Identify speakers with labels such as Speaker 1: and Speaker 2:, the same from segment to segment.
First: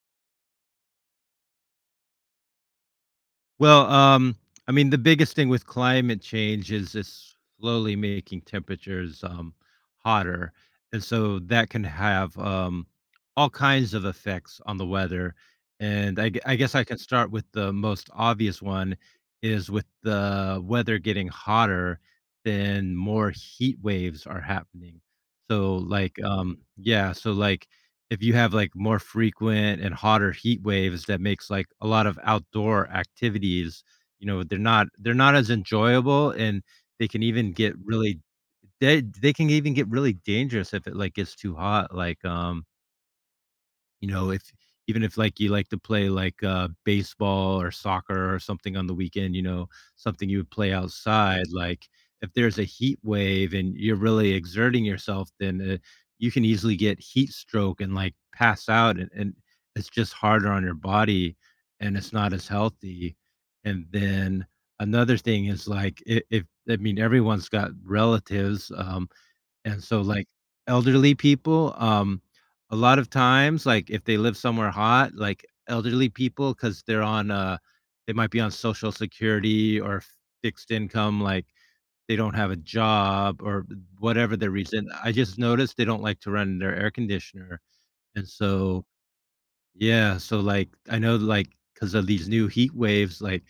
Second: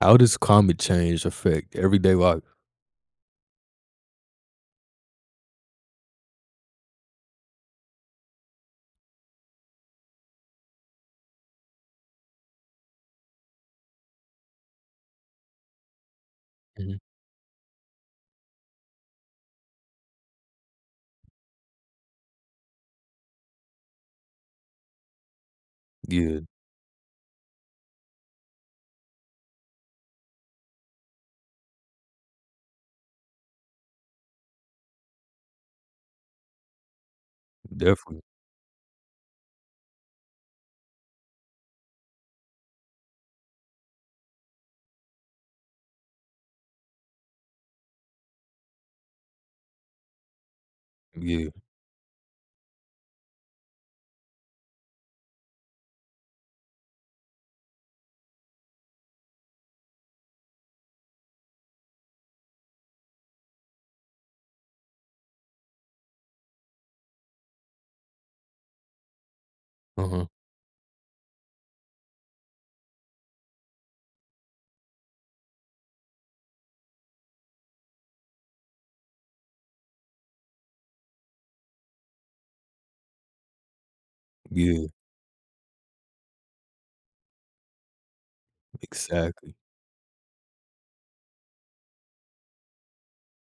Speaker 1: How does climate change affect everyday life?
Speaker 2: Well, I mean, the biggest thing with climate change is it's slowly making temperatures hotter, and so that can have all kinds of effects on the weather. And I guess I
Speaker 1: Mhm.
Speaker 2: can start with the most obvious one is with the weather getting hotter, then more heat waves are happening. So, like,
Speaker 1: Yeah,
Speaker 2: yeah, so like if you have, like, more frequent and hotter heat waves that makes, like, a lot of outdoor activities, you know, they're not as enjoyable, and they can even get really
Speaker 1: definitely.
Speaker 2: they can even get really dangerous if it, like, gets too hot, like, you know, if even if like you like to play like baseball or soccer or something on the weekend, you know, something you would play outside,
Speaker 1: Yeah.
Speaker 2: like if there's a heat wave and you're really exerting yourself, then you can easily get heat stroke and like pass out, and it's just harder on your body and it's not as healthy. And then another thing is like if I mean everyone's got relatives, and so,
Speaker 1: Uh-huh.
Speaker 2: like, elderly people, a lot of times, like, if they live somewhere hot, like, elderly people, because 'cause they might be on Social Security or fixed income, like, they don't have a job or whatever the
Speaker 1: Yeah,
Speaker 2: reason. I just noticed they don't like to run their air conditioner, and so
Speaker 1: exactly.
Speaker 2: yeah, so, like, I know, like because of these new heat waves, like,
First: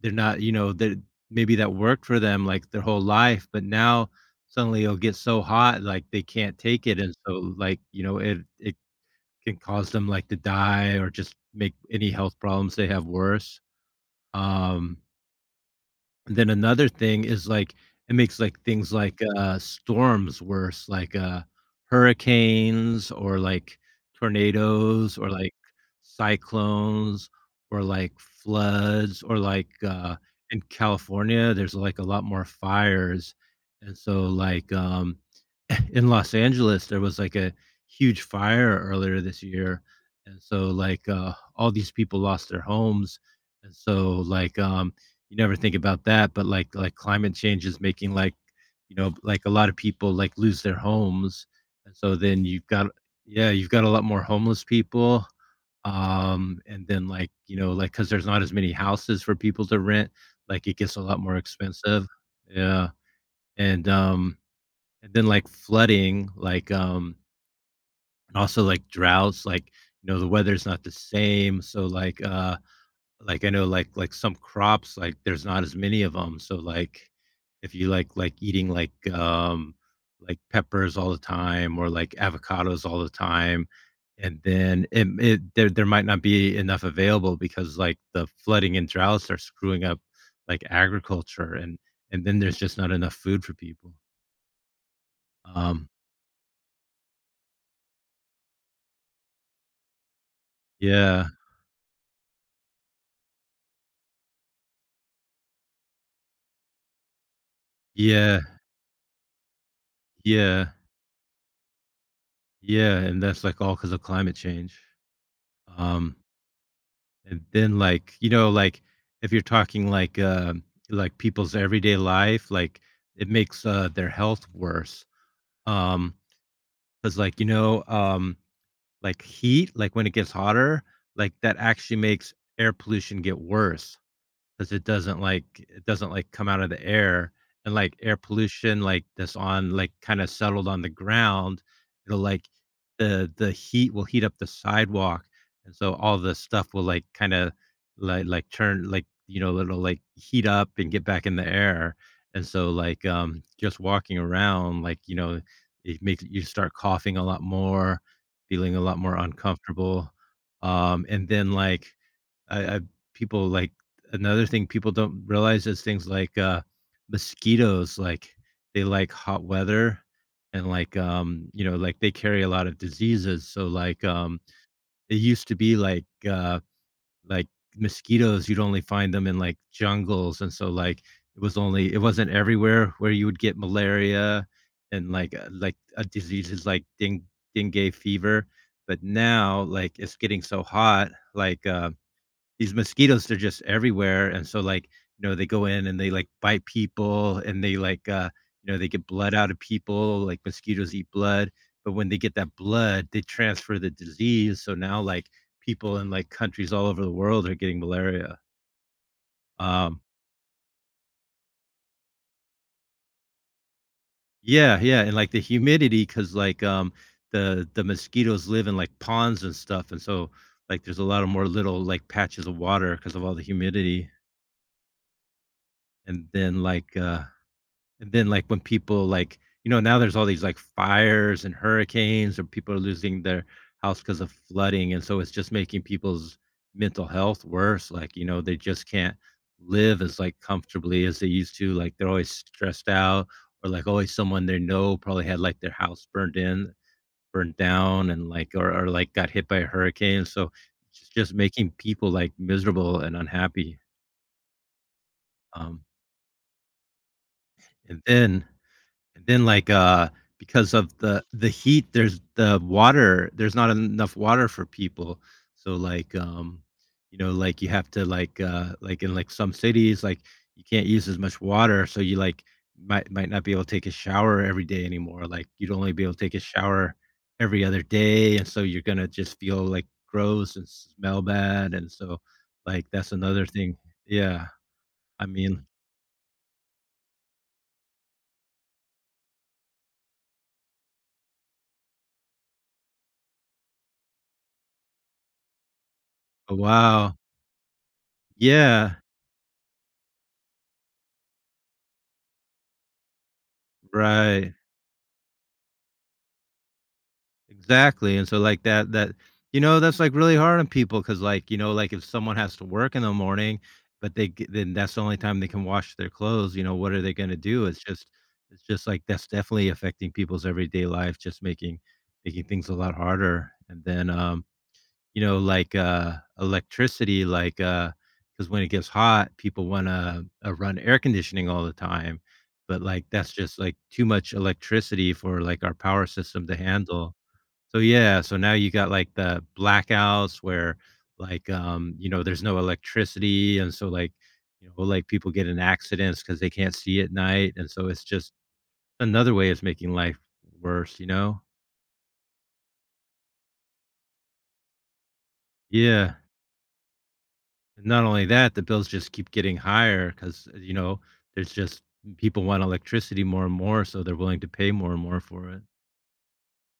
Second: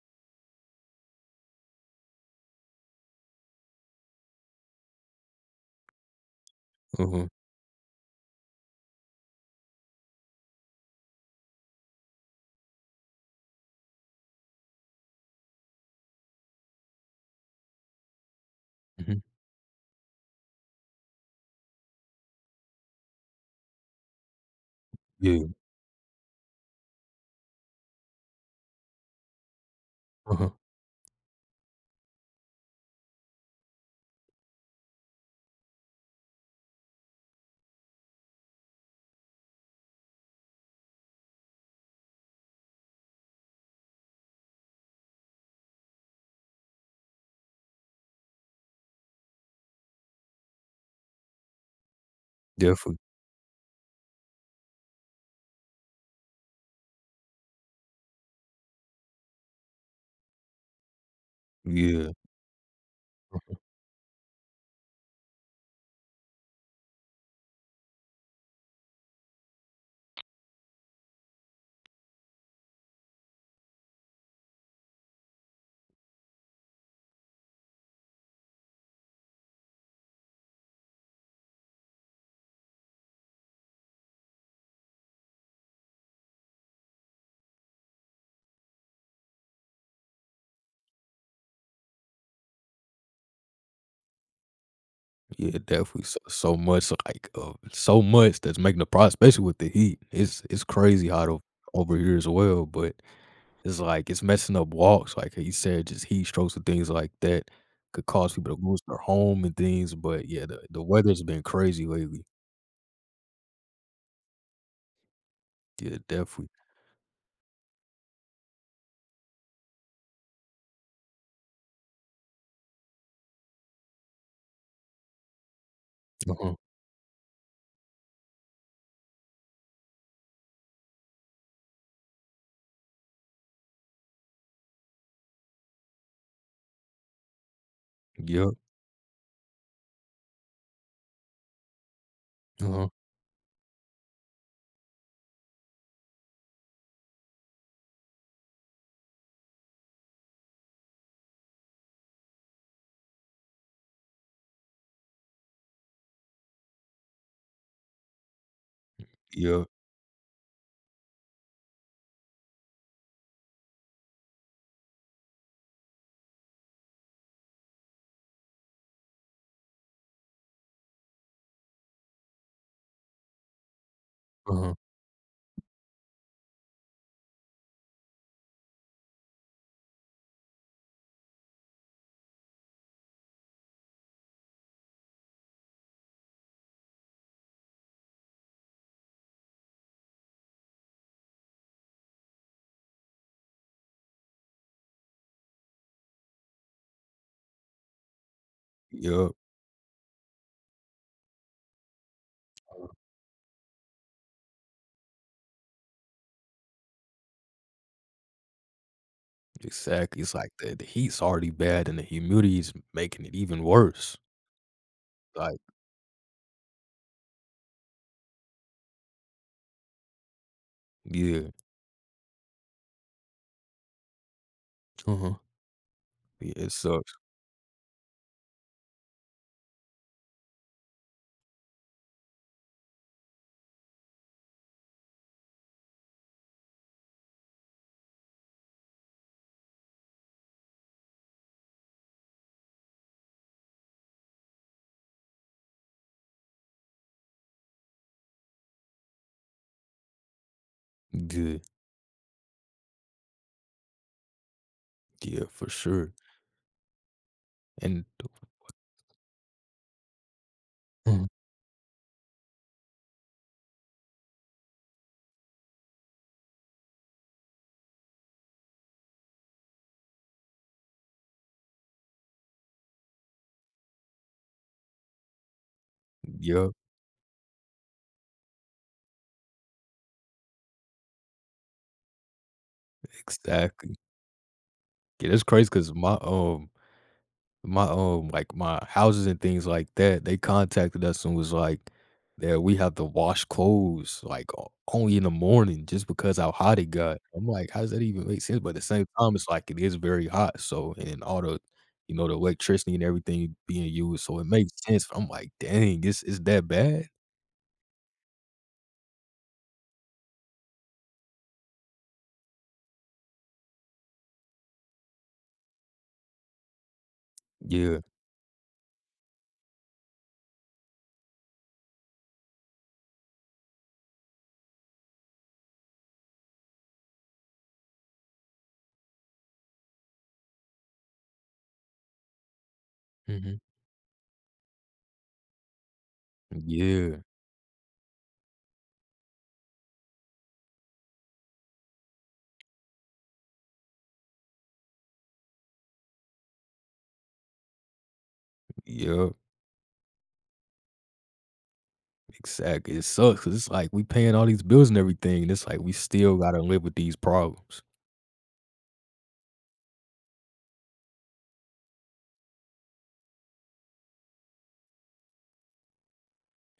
Speaker 2: they're not that maybe that worked for them, like, their whole life, but now suddenly it'll get so hot, like, they can't take it, and
Speaker 1: Uh-huh.
Speaker 2: so, like, you know, it can cause them, like, to die or just make any health problems they have worse. Um and then another thing is, like, it makes, like, things like,
Speaker 1: Mhm.
Speaker 2: storms worse, like, hurricanes or, like, tornadoes or,
Speaker 1: Yeah.
Speaker 2: like, cyclones or, like, floods or, like,
Speaker 1: Uh-huh.
Speaker 2: in California, there's, like, a lot more fires, and so, like, in Los Angeles, there was, like, a huge fire earlier this year, and so, like, all these people lost their homes, and so, like, you never think about that, but like climate change is making like, you know, like a lot of people like lose their homes. And so then you've got,
Speaker 1: Definitely.
Speaker 2: yeah, you've got a lot more homeless people. And then like, you know, like because there's not as many houses for people to rent, like it gets a lot more expensive.
Speaker 1: Yeah.
Speaker 2: Yeah. And um and then like flooding, like, and also like droughts, like you know, the weather's not the same. So like, I know, like, some crops, like, there's not as many of them. So, like, if you like eating, like, peppers all the time or, like, avocados all the time, and then it there might not be enough available because, like, the flooding and droughts are screwing up, like, agriculture, and then there's just not enough food for people.
Speaker 1: Yeah,
Speaker 2: Um
Speaker 1: definitely. So, so much so much that's making the problem, especially with the heat. It's crazy
Speaker 2: Yeah.
Speaker 1: hot over here as well, but it's like it's messing up walks. Like he said, just heat strokes and things like that could cause
Speaker 2: Yeah.
Speaker 1: people to lose their home and things. But yeah,
Speaker 2: Yeah.
Speaker 1: the weather's been crazy lately.
Speaker 2: Yeah, and that's, like, all because of climate change.
Speaker 1: Yeah,
Speaker 2: Um
Speaker 1: definitely.
Speaker 2: And then, like, you know, like, if you're talking like people's everyday life, like, it makes, their health worse. Um,
Speaker 1: Uh-huh.
Speaker 2: because like, you know, like heat, like when it gets hotter, like that actually makes air pollution get worse. 'Cause it doesn't, like, come out of the air, and, like, air
Speaker 1: Yeah.
Speaker 2: pollution, like, that's on, like, kinda settled on the ground, it'll, like
Speaker 1: Uh-huh.
Speaker 2: the heat will heat up the sidewalk, and so all the stuff will, like, kinda, like, turn like, you know, it'll, like, heat up and get back in the air, and so, like, just walking around, like, you know, it makes you start coughing a lot more, feeling a lot more
Speaker 1: Yep.
Speaker 2: uncomfortable, and then, like, I people, like, another thing people don't realize is things like mosquitoes, like they like hot weather, and like you know like they carry a lot of diseases, so like
Speaker 1: Uh-huh.
Speaker 2: it used to be uh like mosquitoes, you'd only find them in like jungles, and so like it was only it wasn't everywhere where you would get malaria, and like diseases like ding dengue fever. But now like it's getting so hot like these mosquitoes, they're just everywhere, and so, like, you know, they go in and they, like, bite people, and they, like, you know, they get
Speaker 1: Yep.
Speaker 2: blood out of people, like, mosquitoes eat blood, but when they get that
Speaker 1: uh
Speaker 2: blood, they transfer the disease, so now, like, people in, like, countries all over the world are getting malaria. Um
Speaker 1: Exactly. It's like the heat's already bad and the humidity's making it even worse.
Speaker 2: Yeah, yeah, and, like, the
Speaker 1: Like,
Speaker 2: humidity, because like, the mosquitoes live in, like, ponds and stuff, and so, like, there's a lot of more
Speaker 1: yeah.
Speaker 2: little, like, patches of water because of all the humidity,
Speaker 1: Uh-huh.
Speaker 2: and
Speaker 1: Yeah,
Speaker 2: then,
Speaker 1: it
Speaker 2: like,
Speaker 1: sucks.
Speaker 2: uh And then, like, when people, like you know, now there's all these, like, fires and hurricanes, or people are losing their house because of flooding, and so it's just making people's mental health worse, like, you know, they just can't live as, like, comfortably as they used to, like, they're always stressed out or, like, always someone they know probably had, like, their house burned down, and or like, got hit by a hurricane, so it's just
Speaker 1: Yeah.
Speaker 2: making people, like, miserable and unhappy,
Speaker 1: Yeah, for
Speaker 2: um,
Speaker 1: sure.
Speaker 2: and
Speaker 1: And
Speaker 2: then And then, like, because of the
Speaker 1: Mhm.
Speaker 2: the heat, there's not enough water for people. So, like, you know, like, you have to, like, in, like, some cities, like, you can't use as much water, so you, like, might not be able to take a shower every day anymore, like, you'd only be able to take a
Speaker 1: Yep,
Speaker 2: shower every other day, and so you're gonna just feel, like, gross and smell bad, and so, like, that's another thing.
Speaker 1: exactly.
Speaker 2: Yeah, I
Speaker 1: Yeah, that's
Speaker 2: mean,
Speaker 1: crazy because my like my houses and things like that they contacted us and was like that we have to wash clothes like only in the morning just because how
Speaker 2: oh,
Speaker 1: hot it
Speaker 2: wow.
Speaker 1: got. I'm like, how does that even make sense? But at the
Speaker 2: Yeah,
Speaker 1: same time, it's like it is very hot, so and all the you know the electricity and everything being used, so it
Speaker 2: right.
Speaker 1: makes sense. I'm like, dang, this is that bad.
Speaker 2: Exactly, and so, like, that you know, that's, like, really hard on people, because like, you know, like, if someone has to work in the morning, but they g then that's the only time they can wash their clothes, you know, what are they gonna do?
Speaker 1: Yeah.
Speaker 2: It's just, like, that's definitely affecting people's everyday life, just making making things a lot harder, and then, you know, like, electricity, like, because when it gets hot, people wanna, run air conditioning all the time, but, like, that's
Speaker 1: Hmm.
Speaker 2: just, like, too much electricity for, like, our power system to handle.
Speaker 1: Yeah.
Speaker 2: So yeah, so now you got like the blackouts where like you know, there's no electricity, and so like, you know, like people get in accidents because they can't see at night, and so it's just
Speaker 1: Yep,
Speaker 2: another way of making life worse, you know?
Speaker 1: exactly, it sucks 'cause it's like we paying all these bills and everything and it's like we
Speaker 2: Yeah.
Speaker 1: still gotta live with these problems.
Speaker 2: And not only that, the bills just keep getting higher because you know, there's just people want electricity more and more, so they're willing to pay more and more for it.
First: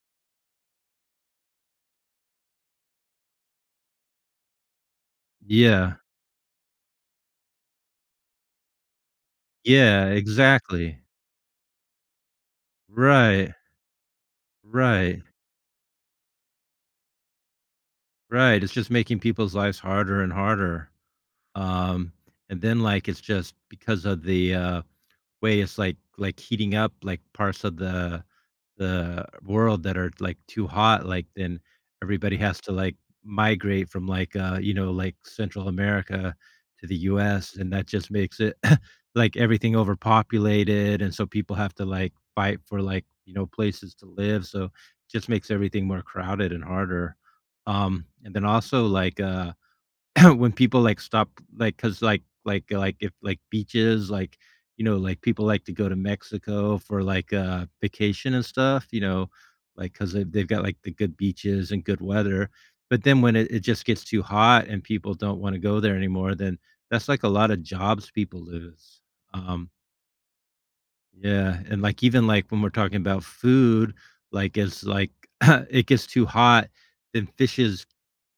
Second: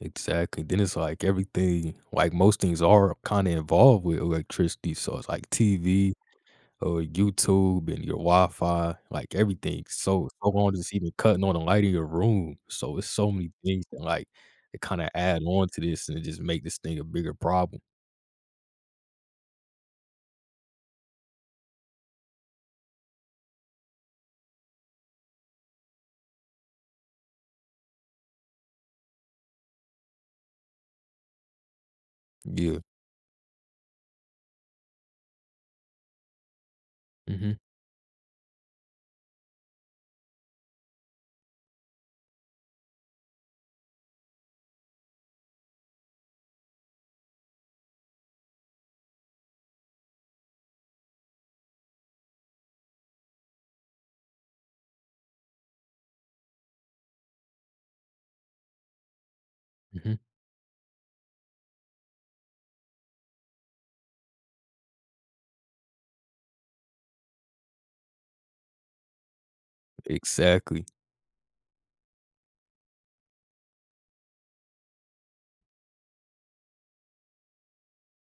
Speaker 1: Exactly. Then it's like everything, like most things are kind of involved with electricity. So it's like
Speaker 2: Yeah.
Speaker 1: TV or YouTube and your Wi-Fi, like everything.
Speaker 2: Yeah,
Speaker 1: So so long just
Speaker 2: exactly.
Speaker 1: even cutting on the light in your room. So it's so many
Speaker 2: Right.
Speaker 1: things that like it kind of
Speaker 2: Right.
Speaker 1: add on to this and just make this thing a bigger problem.
Speaker 2: Right. It's just making people's lives harder and harder. Um, and then, like, it's just because of the, way it's, like, heating up, like, parts of the world that are, like, too hot, like, then everybody has to,
Speaker 1: Yeah.
Speaker 2: like, migrate from, like, you know, like, Central America to the
Speaker 1: Hmm.
Speaker 2: US, and that just makes it, like, everything overpopulated, and so people have to, like, fight for, like, you know, places to live, so it just makes everything more crowded and harder. And then also, like, when people like, cause if like beaches, like, you know, like people like to go to Mexico for like, vacation and stuff, you know, like 'cause
Speaker 1: Hmm.
Speaker 2: they've got like the good beaches and good weather. But then when it just gets too hot and people don't wanna go there anymore, then that's like a lot of jobs people lose. Um
Speaker 1: Exactly.
Speaker 2: yeah, and, like, even, like, when we're talking about food, like, it's like it gets too hot, then fishes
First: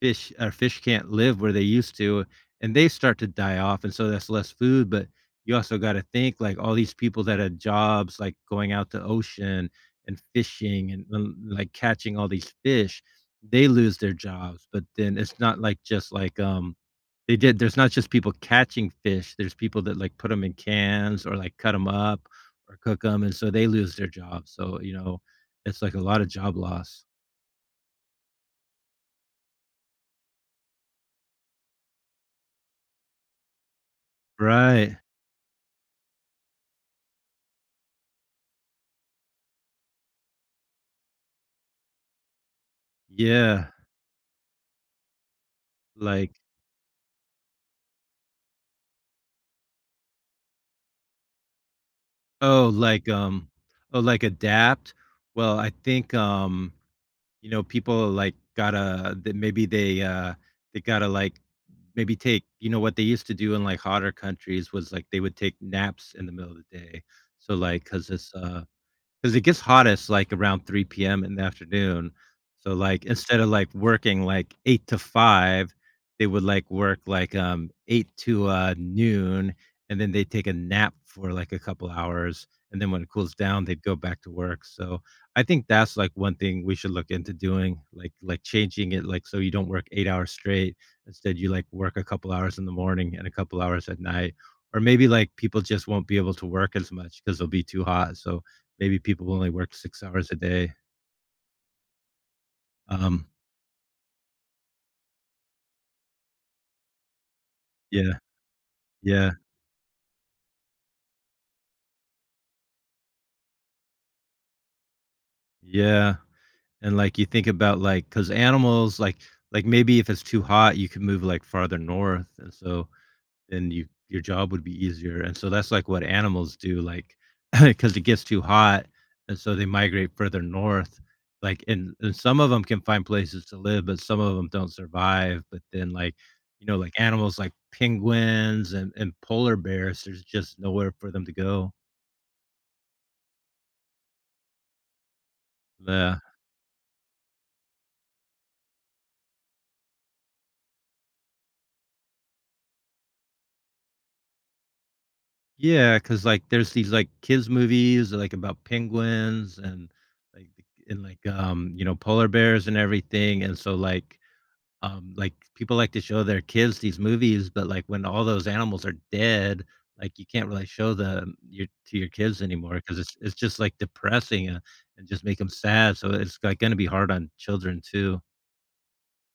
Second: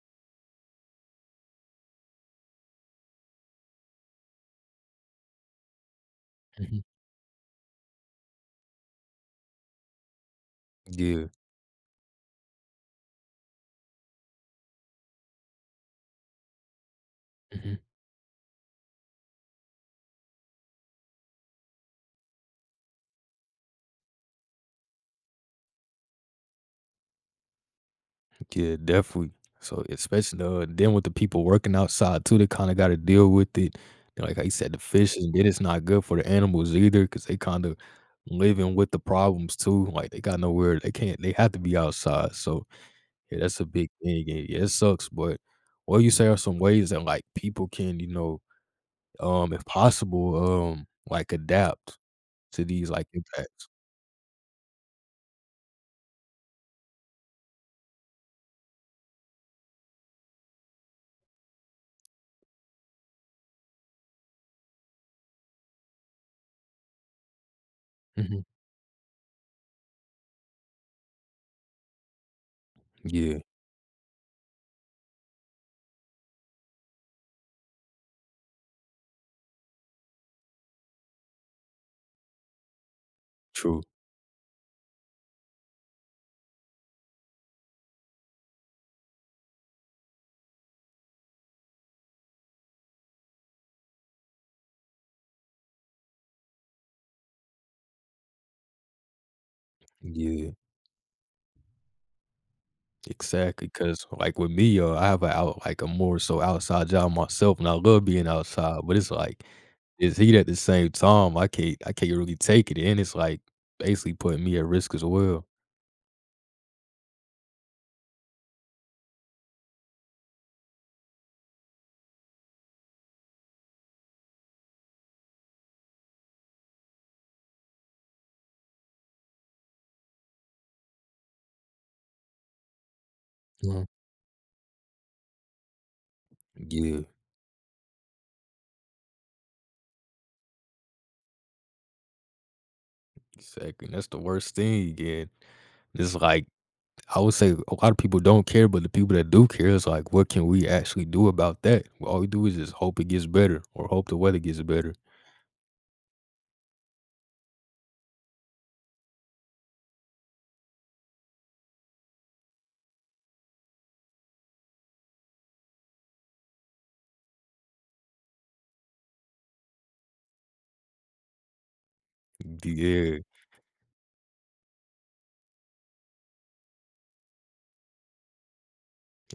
Speaker 2: fish or fish can't live where they used to, and they start to die off, and so that's less food, but you also gotta think, like, all
Speaker 1: Hmm.
Speaker 2: these people that had jobs, like, going out to ocean and fishing and,
Speaker 1: Yeah.
Speaker 2: l like, catching all these fish, they lose their jobs, but then it's not like just like, they did.
Speaker 1: Hmm.
Speaker 2: There's not just people catching fish, there's people that, like, put them in cans or, like, cut them up or cook them, and so they lose their jobs, so, you know, it's, like, a lot of job loss.
Speaker 1: Yeah, definitely. So especially then with the people working outside too, they kind of got to deal with it. And like I said, the
Speaker 2: Right.
Speaker 1: fish, and then it's not good for the animals either because they kind of living with the problems too. Like they got nowhere, they can't, they have to be outside. So yeah, that's a
Speaker 2: Yeah.
Speaker 1: big thing. And yeah, it sucks. But what you say
Speaker 2: Like
Speaker 1: are some ways that like people can, you know, if possible, like adapt to
Speaker 2: oh,
Speaker 1: these like
Speaker 2: like, um
Speaker 1: impacts.
Speaker 2: adapt? Well, I think, you know, people, like, gotta that maybe they gotta, like, maybe take what they used to do in, like, hotter countries was, like, they would take naps in the middle of the day. So, like because it's,
Speaker 1: Hmm.
Speaker 2: uh 'Cause it gets hottest, like, around 3 PM in the afternoon. So, like,
Speaker 1: Yeah,
Speaker 2: instead of, like, working, like, 8 to 5, they would, like, work, like, 8 to, noon, and then they take a nap for, like, a couple hours, and then when it cools down,
Speaker 1: true.
Speaker 2: they'd go back to work. So, I think that's, like, one thing we should look into doing, like, changing it, like, so you don't work 8 hours straight. Instead, you, like, work a couple hours in the morning and a couple hours at night. Or maybe, like, people just won't be able to work as much because 'cause it'll be too hot. So, maybe people only work 6 hours a
Speaker 1: Yeah.
Speaker 2: day. Um,
Speaker 1: Exactly, because like, with me, I have a a more so outside job myself, and I love
Speaker 2: yeah,
Speaker 1: being outside, but it's
Speaker 2: yeah,
Speaker 1: like, it's heat at the same time, I can't really take it, and it's, like, basically putting me at risk as well.
Speaker 2: yeah, and, like, you think about, like, cause animals, like, maybe if it's too hot, you can move, like, farther north, and so then your job would be easier, and so that's, like, what animals do, like because it gets too hot, and so they migrate further north, like, and some of them can find places to
Speaker 1: Mhm.
Speaker 2: live, but some of them don't survive, but then, like, you know, like,
Speaker 1: Yeah,
Speaker 2: animals like penguins and polar bears, there's just nowhere for them to go.
Speaker 1: exactly, and that's the worst thing. Again, it's
Speaker 2: The
Speaker 1: like, I would say a lot of people don't care, but the people that do care is like, what can we actually do about that? All we do is just hope it gets better or hope the weather gets better.
Speaker 2: Yeah, cause like, there's these, like, kids' movies, like, about penguins and, like, like, you know, polar bears and everything, and so, like, people like to show their kids these movies, but, like, when all those animals are dead, like, you can't really show them your to your kids anymore because it's
Speaker 1: Yeah.
Speaker 2: it's just, like, depressing and just make them sad, so it's, like, gonna be hard on children too.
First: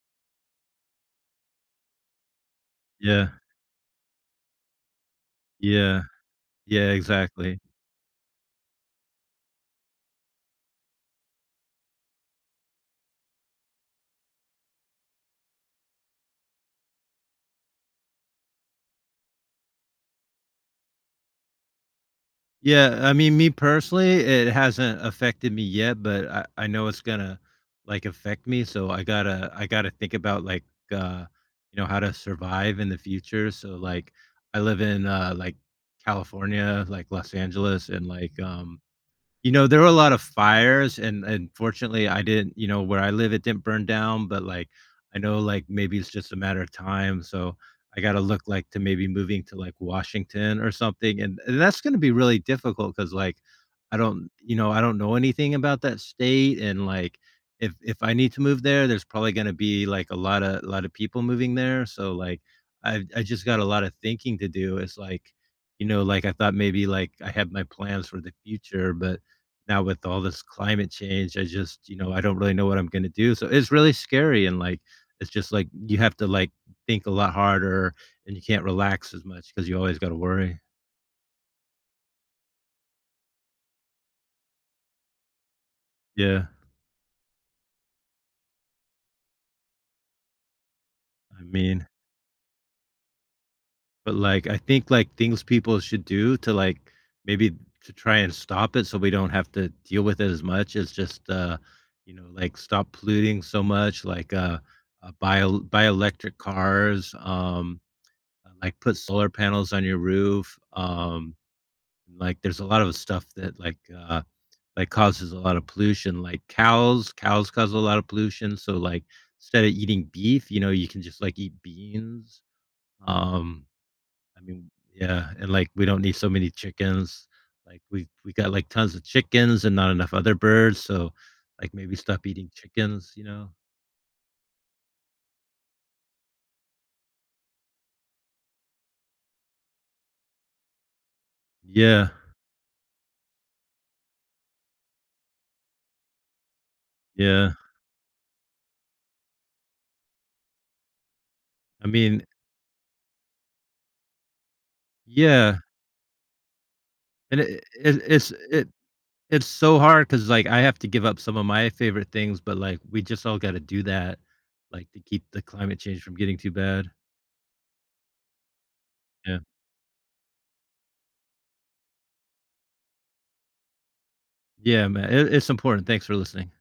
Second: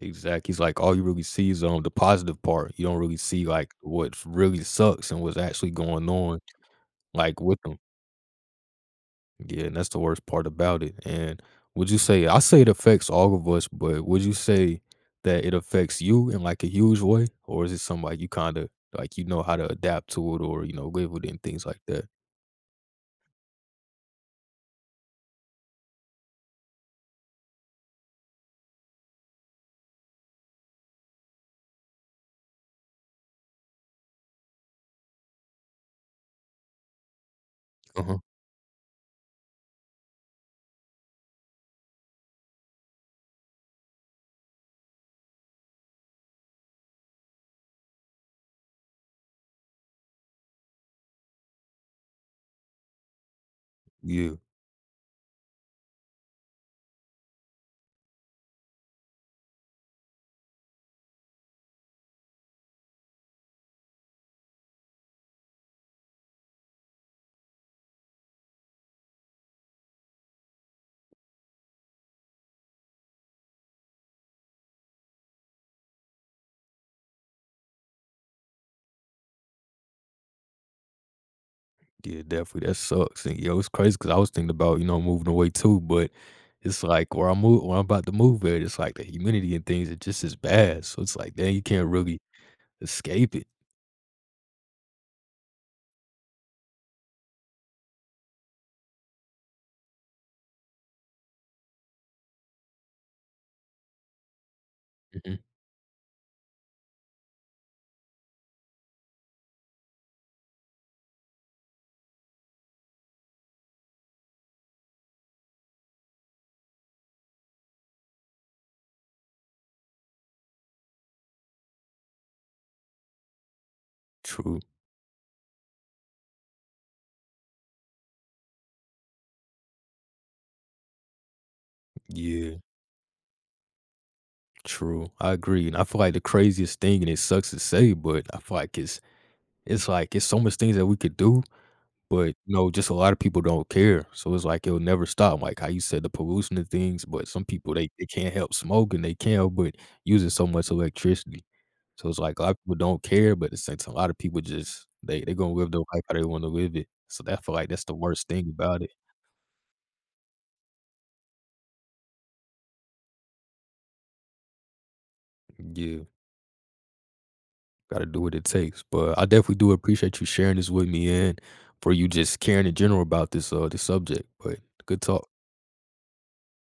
Speaker 1: Exactly. He's like, all you really see is, the positive part. You don't really
Speaker 2: Yeah.
Speaker 1: see, like, what's really sucks and what's actually
Speaker 2: Yeah.
Speaker 1: going on,
Speaker 2: Yeah,
Speaker 1: like, with
Speaker 2: exactly.
Speaker 1: them. Yeah, and that's the worst part about it. And would you say I say it affects all of us, but would you say that it affects you in like a huge way, or is it something like you kind of like you know how to adapt to it, or you know live with it and things like that?
Speaker 2: Yeah, I mean, me personally, it hasn't affected me yet, but I know it's gonna like affect me. So I gotta think about like uh you know how to survive in the future. So like I live in like California, like Los Angeles,
Speaker 1: Uh
Speaker 2: and
Speaker 1: huh.
Speaker 2: like you know, there were a lot of fires and fortunately, I didn't you know, where I live, it didn't burn down, but, like, I know, like, maybe it's just a matter of time, so I gotta look, like, to maybe moving to, like, Washington or something, and that's gonna be really difficult because like, I don't
Speaker 1: Yeah.
Speaker 2: you know, I don't know anything about that state, and, like, if I need to move there, there's probably gonna be, like, a lot of people moving there, so, like, I just got a lot of thinking to do. It's like, you know, like, I thought maybe, like, I had my plans for the future, but now with all this climate change, I just, you know, I don't really know what I'm gonna do. So it's really scary and like it's just like you have to like think a lot harder and you can't relax as much because you always gotta worry.
Speaker 1: Yeah, definitely, that sucks, and, yo, it's crazy because I was thinking about, you know, moving away too, but
Speaker 2: Yeah.
Speaker 1: it's like where I'm about to move at, it's like the humidity and things are just as bad, so it's like,
Speaker 2: I
Speaker 1: dang, you can't
Speaker 2: mean,
Speaker 1: really escape it.
Speaker 2: but like I think like things people should do to like maybe to try and stop it so we don't have to deal with it as much is just you know like stop polluting so much like
Speaker 1: Mhm.
Speaker 2: buy electric cars like put solar panels on your roof and, like, there's a lot of stuff that, like, causes a lot of pollution, like cows cause a lot of pollution, so, like, instead of eating beef, you know, you can just, like, eat beans. Um, I
Speaker 1: True.
Speaker 2: mean yeah, and, like, we don't need so many chickens. Like, we got, like, tons of chickens and not enough other birds, so, like, maybe stop eating
Speaker 1: Yeah,
Speaker 2: chickens, you know?
Speaker 1: true, I agree, and I feel like the craziest thing, and it sucks to say, but I feel like it's like, it's so much things that we could do.
Speaker 2: Yeah,
Speaker 1: But, you know, just a lot of people don't care, so it's like it'll never stop, like how you said the pollution and things, but some
Speaker 2: yeah.
Speaker 1: people, they can't help smoking, they can, not but using so much electricity.
Speaker 2: I
Speaker 1: So it's
Speaker 2: mean
Speaker 1: like a lot of people don't care, but at the same time, a lot of people just they gonna
Speaker 2: yeah,
Speaker 1: live their life how they wanna live it. So that
Speaker 2: and
Speaker 1: I feel
Speaker 2: it
Speaker 1: like that's the
Speaker 2: it
Speaker 1: worst
Speaker 2: it's
Speaker 1: thing
Speaker 2: it
Speaker 1: about it.
Speaker 2: It's so hard because, like, I have to give up some of my favorite things, but, like, we just all gotta do that, like, to keep the climate change
Speaker 1: Yeah,
Speaker 2: from getting too bad.
Speaker 1: gotta do what it takes, but I
Speaker 2: Yeah.
Speaker 1: definitely do appreciate you sharing this with me and for you just caring in general about this, this subject, but
Speaker 2: Yeah,
Speaker 1: good
Speaker 2: man,
Speaker 1: talk.
Speaker 2: it it's important. Thanks for listening.